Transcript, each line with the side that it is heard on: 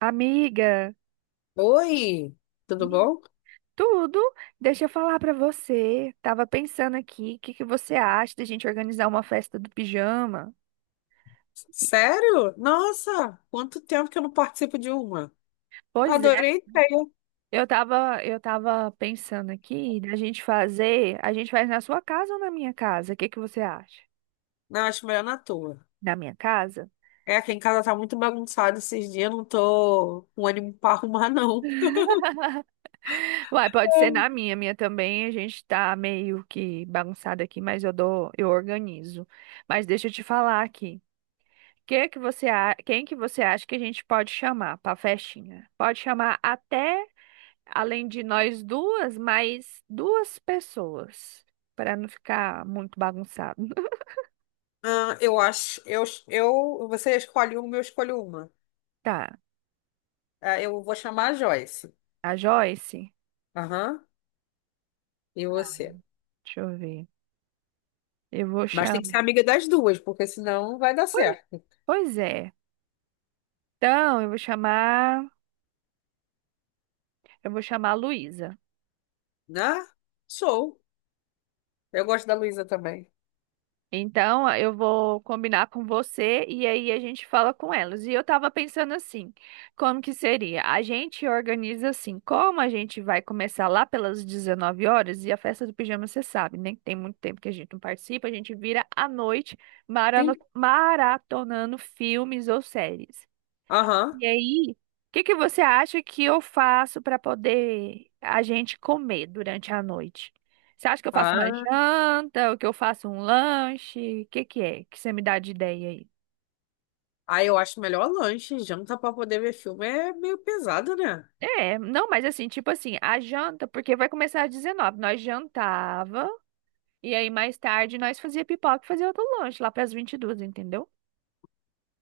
right: Amiga,
left: Oi, tudo bom?
right: tudo. Deixa eu falar pra você. Tava pensando aqui, o que que você acha da gente organizar uma festa do pijama?
left: Sério? Nossa, quanto tempo que eu não participo de uma.
right: Pois é,
left: Adorei a ideia.
right: eu tava pensando aqui da gente fazer, a gente faz na sua casa ou na minha casa? O que que você acha?
left: Não, acho melhor na tua.
right: Na minha casa?
left: É, aqui em casa tá muito bagunçado esses dias, não tô com ânimo pra arrumar, não.
right: Uai, pode ser na minha também. A gente tá meio que bagunçado aqui, mas eu dou, eu organizo. Mas deixa eu te falar aqui. Que você, quem que você acha que a gente pode chamar para festinha? Pode chamar até, além de nós duas, mais duas pessoas, para não ficar muito bagunçado.
left: Ah, eu acho, você escolhe uma, eu escolho uma.
right: Tá,
left: Ah, eu vou chamar a Joyce.
right: a Joyce,
left: Aham, e você?
right: deixa eu ver. Eu vou
left: Mas tem que ser
right: chamar.
left: amiga das duas, porque senão não vai dar
right: Pois
left: certo.
right: pois é. Então, eu vou chamar a Luísa.
left: Né? Sou. Eu gosto da Luísa também.
right: Então, eu vou combinar com você e aí a gente fala com elas. E eu tava pensando assim, como que seria? A gente organiza assim, como a gente vai começar lá pelas 19 horas e a festa do pijama, você sabe, né? Que tem muito tempo que a gente não participa, a gente vira à noite
left: Sim.
right: maratonando filmes ou séries.
left: Aham.
right: E aí, o que que você acha que eu faço para poder a gente comer durante a noite? Você acha que eu faço uma
left: Ah.
right: janta, ou que eu faço um lanche? O que que é? Que você me dá de ideia aí?
left: Ah, eu acho melhor lanche. Janta pra poder ver filme é meio pesado, né?
right: É, não, mas assim, tipo assim, a janta, porque vai começar às 19, nós jantava e aí mais tarde nós fazia pipoca e fazia outro lanche lá para as 22, entendeu?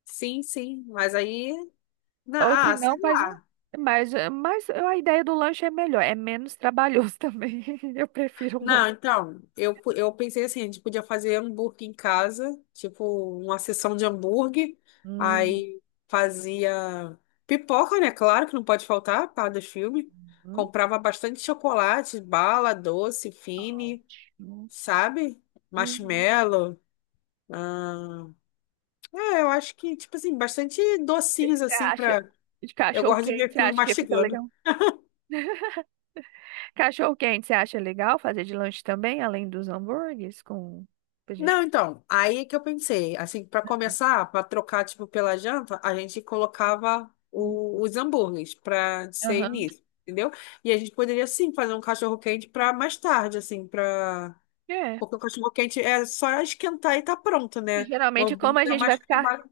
left: Sim, sim. Mas aí.
right: Ou
left: na-
right: se
left: ah,
right: não,
left: sei
right: faz um
left: lá.
right: mas a ideia do lanche é melhor, é menos trabalhoso também. Eu prefiro o lanche.
left: Não, então, eu pensei assim: a gente podia fazer hambúrguer em casa, tipo, uma sessão de hambúrguer.
right: Hum.
left: Aí fazia pipoca, né? Claro que não pode faltar por causa dos filmes. Comprava bastante chocolate, bala, doce, fine,
right: Ótimo.
left: sabe?
right: Uhum.
left: Marshmallow. Ah, é, eu acho que, tipo assim, bastante
right: O que que
left: docinhos
right: você
left: assim
right: acha
left: pra.
right: de
left: Eu
right: cachorro
left: gosto de
right: quente?
left: ver
right: Você
left: filme
right: acha que fica
left: mastigando.
right: legal? Cachorro quente, você acha legal fazer de lanche também, além dos hambúrgueres com pra gente?
left: Não, então, aí que eu pensei, assim, para começar, para trocar, tipo, pela janta, a gente colocava
right: Hum.
left: os hambúrgueres para ser
right: Aham.
left: início, entendeu? E a gente poderia, sim, fazer um cachorro-quente para mais tarde, assim, para...
right: É.
left: Porque o cachorro-quente é só esquentar e tá pronto,
right: E
left: né? O
right: geralmente como a
left: hambúrguer é
right: gente vai
left: mais
right: ficar,
left: trabalho.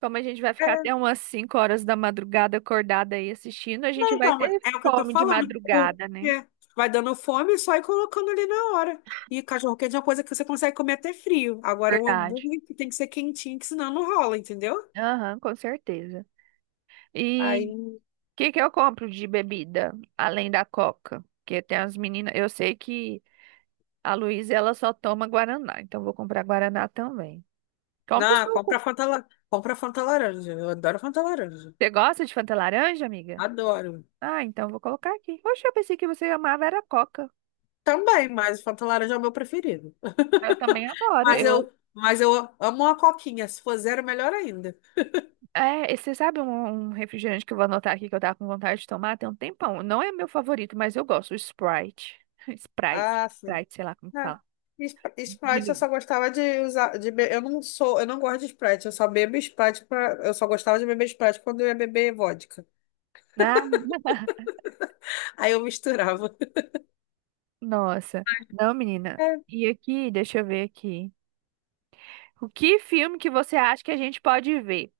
right: como a gente vai ficar até umas 5 horas da madrugada acordada aí assistindo, a gente
left: Não,
right: vai
left: então,
right: ter
left: é o que eu tô
right: fome de
left: falando.
right: madrugada, né?
left: Porque vai dando fome e só ir colocando ali na hora. E cachorro quente é uma coisa que você consegue comer até frio. Agora, o
right: Verdade.
left: hambúrguer que tem que ser quentinho, que senão não rola, entendeu?
right: Aham, com certeza. E o
left: Aí,
right: que que eu compro de bebida além da Coca? Porque tem as meninas, eu sei que a Luísa, ela só toma Guaraná, então vou comprar Guaraná também. Compre o
left: não, compra
right: suco.
left: Fanta, compra Fanta laranja. Eu adoro Fanta laranja.
right: Você gosta de Fanta laranja, amiga?
left: Adoro.
right: Ah, então vou colocar aqui. Poxa, eu pensei que você amava era Coca.
left: Também, mas Fanta laranja é o meu preferido.
right: Eu também adoro.
left: Mas
right: Eu,
left: eu, mas eu amo uma coquinha. Se for zero, melhor ainda.
right: você sabe um refrigerante que eu vou anotar aqui que eu tava com vontade de tomar tem um tempão. Não é meu favorito, mas eu gosto, o Sprite. Sprite.
left: Ah, sim.
right: Sprite, sei lá como
left: É.
right: fala. De
left: Sprite eu
right: lim-
left: só gostava de usar, eu não sou, eu não gosto de Sprite, eu só bebo Sprite pra, eu só gostava de beber Sprite quando eu ia beber vodka.
right: Ah,
left: Aí eu misturava.
right: nossa. Não, menina.
left: É.
right: E aqui, deixa eu ver aqui. O que filme que você acha que a gente pode ver?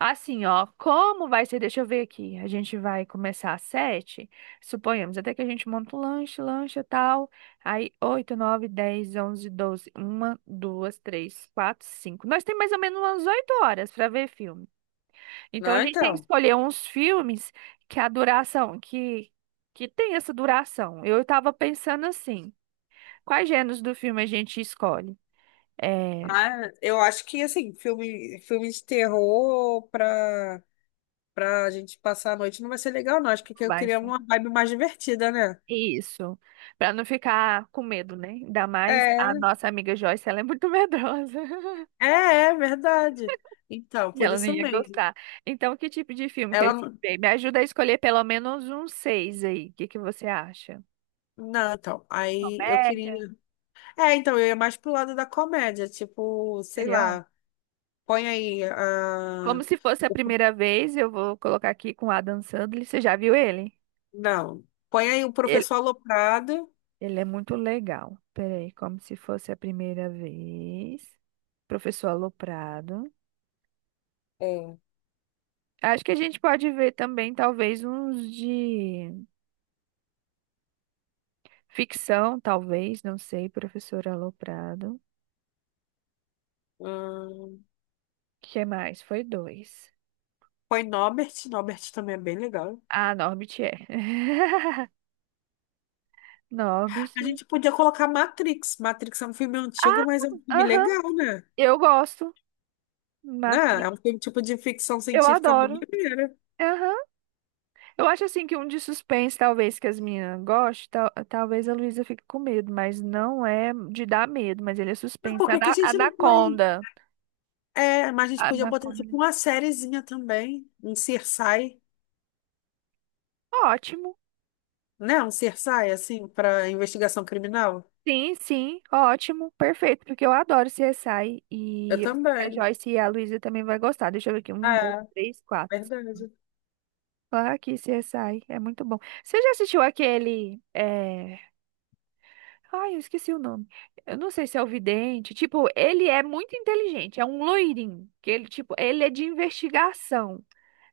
right: Assim, ó, como vai ser? Deixa eu ver aqui. A gente vai começar às 7, suponhamos, até que a gente monta o lanche, lancha e tal. Aí, oito, nove, 10, 11, 12, uma, duas, três, quatro, cinco. Nós temos mais ou menos umas 8 horas para ver filme. Então, a
left: Não,
right: gente tem que
left: então.
right: escolher uns filmes que a duração, que tem essa duração. Eu estava pensando assim, quais gêneros do filme a gente escolhe? É,
left: Ah, eu acho que assim, filme de terror pra, pra gente passar a noite não vai ser legal, não. Acho que eu
right: vai.
left: queria uma vibe mais divertida, né?
right: Isso, para não ficar com medo, né? Ainda mais a
left: É,
right: nossa amiga Joyce, ela é muito medrosa
left: é, é verdade. Então,
right: e
left: por
right: ela não
left: isso
right: ia
left: mesmo.
right: gostar. Então, que tipo de filme que a
left: Ela
right: gente
left: não.
right: vê? Me ajuda a escolher pelo menos uns seis aí. O que que você acha?
left: Não, então. Aí eu
right: Comédia,
left: queria. É, então, eu ia mais pro lado da comédia, tipo, sei
right: serial?
left: lá, põe aí
right: Como
left: a...
right: se fosse a
left: o...
right: primeira vez, eu vou colocar aqui com Adam Sandler. Você já viu ele?
left: Não, põe aí o Professor
right: Ele,
left: Aloprado,
right: ele é muito legal. Peraí, como se fosse a primeira vez. Professor Aloprado.
left: é.
right: Acho que a gente pode ver também, talvez, uns de. Ficção, talvez, não sei, professor Aloprado.
left: hum,
right: Que mais? Foi dois.
left: põe Norbert, Norbert também é bem legal.
right: Ah, Norbit é. Norbit.
left: A gente podia colocar Matrix, Matrix é um filme antigo,
right: Ah,
left: mas é um filme
right: aham.
left: legal, né?
right: Eu gosto.
left: Né? É
right: Matrix.
left: um filme tipo de ficção
right: Eu
left: científica bem
right: adoro.
left: maneira.
right: Aham. Eu acho assim que um de suspense, talvez, que as meninas gostem, talvez a Luísa fique com medo, mas não é de dar medo, mas ele é
left: Mas
right: suspense.
left: por que que a gente não põe?
right: Anaconda.
left: É, mas a gente podia botar
right: Anaconda,
left: tipo
right: né?
left: uma sériezinha também, um CSI,
right: Ótimo.
left: né? Um CSI, assim, para investigação criminal.
right: Sim, sim, ótimo, perfeito, porque eu adoro CSI
left: Eu
right: e eu sei que a
left: também.
right: Joyce e a Luísa também vai gostar. Deixa eu ver aqui, um, dois,
left: É,
right: três, quatro.
left: verdade.
right: Ah, aqui, CSI, é muito bom. Você já assistiu aquele, é... Ai, eu esqueci o nome. Eu não sei se é o Vidente, tipo, ele é muito inteligente, é um loirinho, que ele, tipo, ele é de investigação,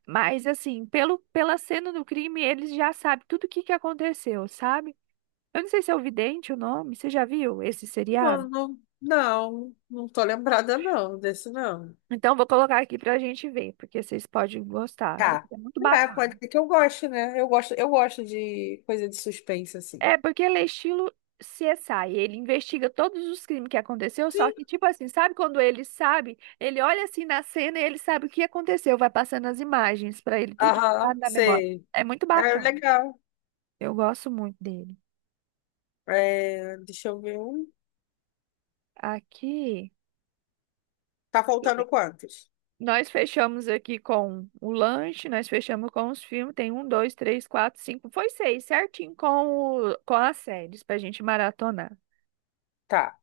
right: mas assim, pela cena do crime, eles já sabem tudo o que que aconteceu, sabe? Eu não sei se é o Vidente o nome, você já viu esse seriado?
left: Não, não, não, não tô lembrada não, desse não.
right: Então, vou colocar aqui pra gente ver, porque vocês podem gostar. Ele
left: Tá.
right: é muito
left: É,
right: bacana.
left: pode ser que eu goste, né? Eu gosto de coisa de suspense, assim.
right: É, porque ele é estilo CSI. Ele investiga todos os crimes que aconteceu, só
left: Sim.
right: que, tipo assim, sabe quando ele sabe? Ele olha assim na cena e ele sabe o que aconteceu. Vai passando as imagens pra ele, tudo sabe,
left: Aham,
right: na memória.
left: sei.
right: É muito
left: É
right: bacana.
left: legal.
right: Eu gosto muito dele.
left: É, deixa eu ver um.
right: Aqui,
left: Tá
right: deixa eu ver.
left: faltando quantos?
right: Nós fechamos aqui com o lanche, nós fechamos com os filmes. Tem um, dois, três, quatro, cinco. Foi seis, certinho com as séries pra gente maratonar.
left: Tá.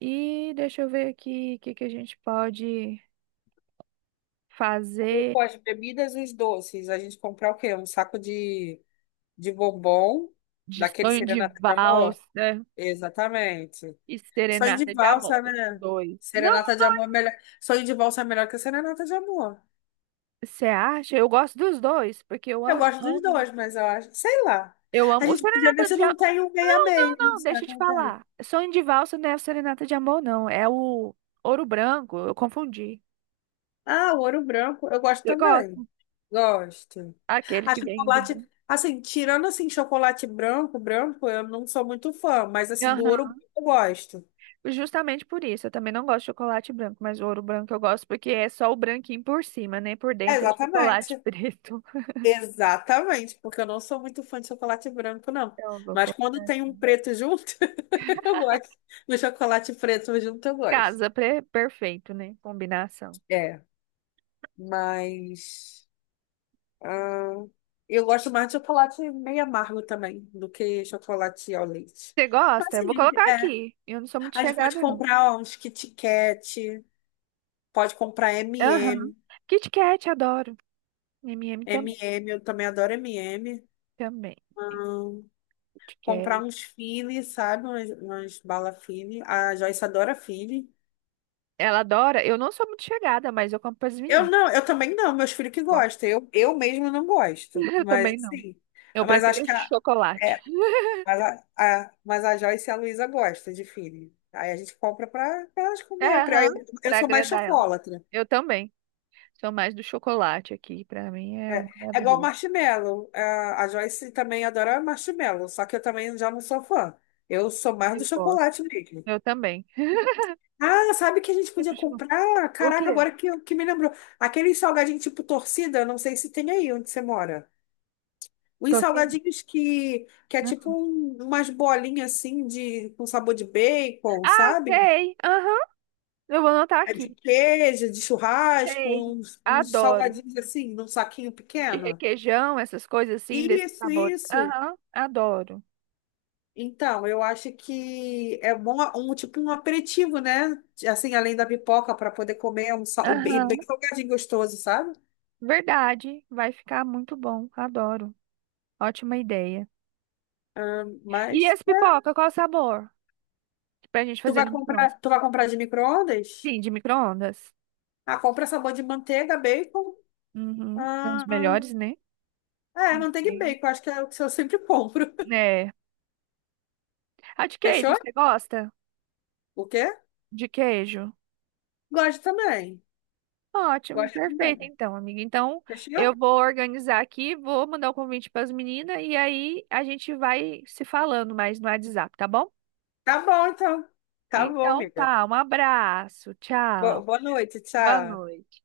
right: E deixa eu ver aqui o que que a gente pode fazer
left: Com as bebidas e os doces, a gente comprar o quê? Um saco de bombom,
right: de
left: daquele
right: sonho de
left: serenata de amor?
right: valsa
left: Exatamente.
right: e
left: Sonho de
right: serenata de amor.
left: valsa,
right: Os
left: né?
right: dois. Não,
left: Serenata de amor é melhor. Sonho de valsa é melhor que serenata de amor.
right: você acha? Eu gosto dos dois, porque eu
left: Eu
right: amo,
left: gosto dos
right: amo.
left: dois, mas eu acho, sei lá.
right: Eu
left: A
right: amo. O
left: gente podia ver
right: serenata
left: se
right: de
left: não
right: amor.
left: tem um meia
right: Não, não,
left: meio.
right: não,
left: Será
right: deixa eu
left: que
right: te
left: não tem?
right: falar. Sonho de valsa não é o serenata de amor, não. É o ouro branco. Eu confundi.
left: Ah, o ouro branco, eu gosto
right: Você gosta?
left: também. Gosto.
right: Aquele
left: A
right: que vem do
left: chocolate,
right: branco.
left: assim, tirando assim chocolate branco, branco, eu não sou muito fã, mas assim do ouro branco eu gosto.
right: Justamente por isso, eu também não gosto de chocolate branco, mas o ouro branco eu gosto porque é só o branquinho por cima, né? Por
left: É,
right: dentro é chocolate
left: exatamente.
right: preto.
left: Exatamente, porque eu não sou muito fã de chocolate branco, não.
right: Então, eu vou
left: Mas quando
right: colocar.
left: tem um preto junto, eu gosto. No chocolate preto junto, eu gosto.
right: Perfeito, né? Combinação.
left: É, mas. ah, eu gosto mais de chocolate meio amargo também do que chocolate ao leite.
right: Você
left: Mas
right: gosta? Eu
left: sim,
right: vou colocar
left: é,
right: aqui. Eu não sou muito
left: a gente pode
right: chegada, não.
left: comprar ó, uns Kit Kat, pode comprar
right: Aham.
left: MM.
right: Kit Kat, adoro. M&M também.
left: MM, eu também adoro MM.
right: Também. Kit Kat.
left: Comprar uns Fili, sabe? Umas bala Fili. A Joyce adora Fili.
right: Ela adora. Eu não sou muito chegada, mas eu compro para as
left: Eu
right: meninas.
left: não, eu também não, meus filhos que
right: Gosto.
left: gostam. Eu mesmo não gosto,
right: Eu
left: mas
right: também não.
left: assim.
right: Eu
left: Mas acho
right: prefiro
left: que a,
right: chocolate.
left: é, mas a Joyce e a Luísa gostam de Fili. Aí a gente compra para elas
right: É,
left: comer.
right: aham,
left: Eu
right: para
left: sou mais
right: agradar elas.
left: chocolatra.
right: Eu também. Sou mais do chocolate aqui. Pra mim é um
left: É, é igual
right: maravilhoso.
left: marshmallow. A Joyce também adora marshmallow, só que eu também já não sou fã. Eu sou mais do
right: Eu gosto.
left: chocolate mesmo.
right: Eu também.
left: Ah, sabe que a gente podia
right: Sempre chocolate.
left: comprar?
right: O
left: Caraca,
right: quê?
left: agora que, que me lembrou. Aquele salgadinho tipo torcida, não sei se tem aí onde você mora. Os
right: Tô sem,
left: salgadinhos que é
right: né?
left: tipo umas bolinhas assim de, com sabor de bacon,
right: Ah,
left: sabe?
right: sei. Aham. Eu vou anotar
left: É de
right: aqui.
left: queijo, de churrasco,
right: Sei.
left: uns
right: Adoro.
left: salgadinhos assim, num saquinho
right: De
left: pequeno.
right: requeijão, essas coisas assim, desses
left: Isso,
right: sabores.
left: isso.
right: Aham. Adoro.
left: Então, eu acho que é bom um tipo um aperitivo, né? Assim, além da pipoca, para poder comer bem
right: Aham.
left: bem salgadinho gostoso, sabe?
right: Verdade. Vai ficar muito bom. Adoro. Ótima ideia. E
left: Mas
right: as
left: é,
right: pipoca, qual o sabor? Pra gente
left: tu
right: fazer
left: vai
right: no
left: comprar,
right: micro-ondas.
left: tu vai comprar de micro-ondas?
right: Sim, de micro-ondas.
left: Ah, compra sabor de manteiga, bacon.
right: Uhum. São os
left: Ah,
right: melhores, né?
left: é, manteiga e
right: Sim.
left: bacon, acho que é o que eu sempre compro.
right: É. Ah, de queijo,
left: Fechou?
right: você gosta?
left: O quê?
right: De queijo?
left: Gosto também.
right: Ótimo,
left: Gosto
right: perfeito,
left: também.
right: então, amiga. Então, eu
left: Fechou?
right: vou organizar aqui, vou mandar o convite para as meninas e aí a gente vai se falando mais no WhatsApp, tá bom?
left: Tá bom, então. Tá bom,
right: Então,
left: amiga.
right: tá, um abraço,
left: Bo-
right: tchau,
left: boa noite,
right: boa
left: tchau.
right: noite.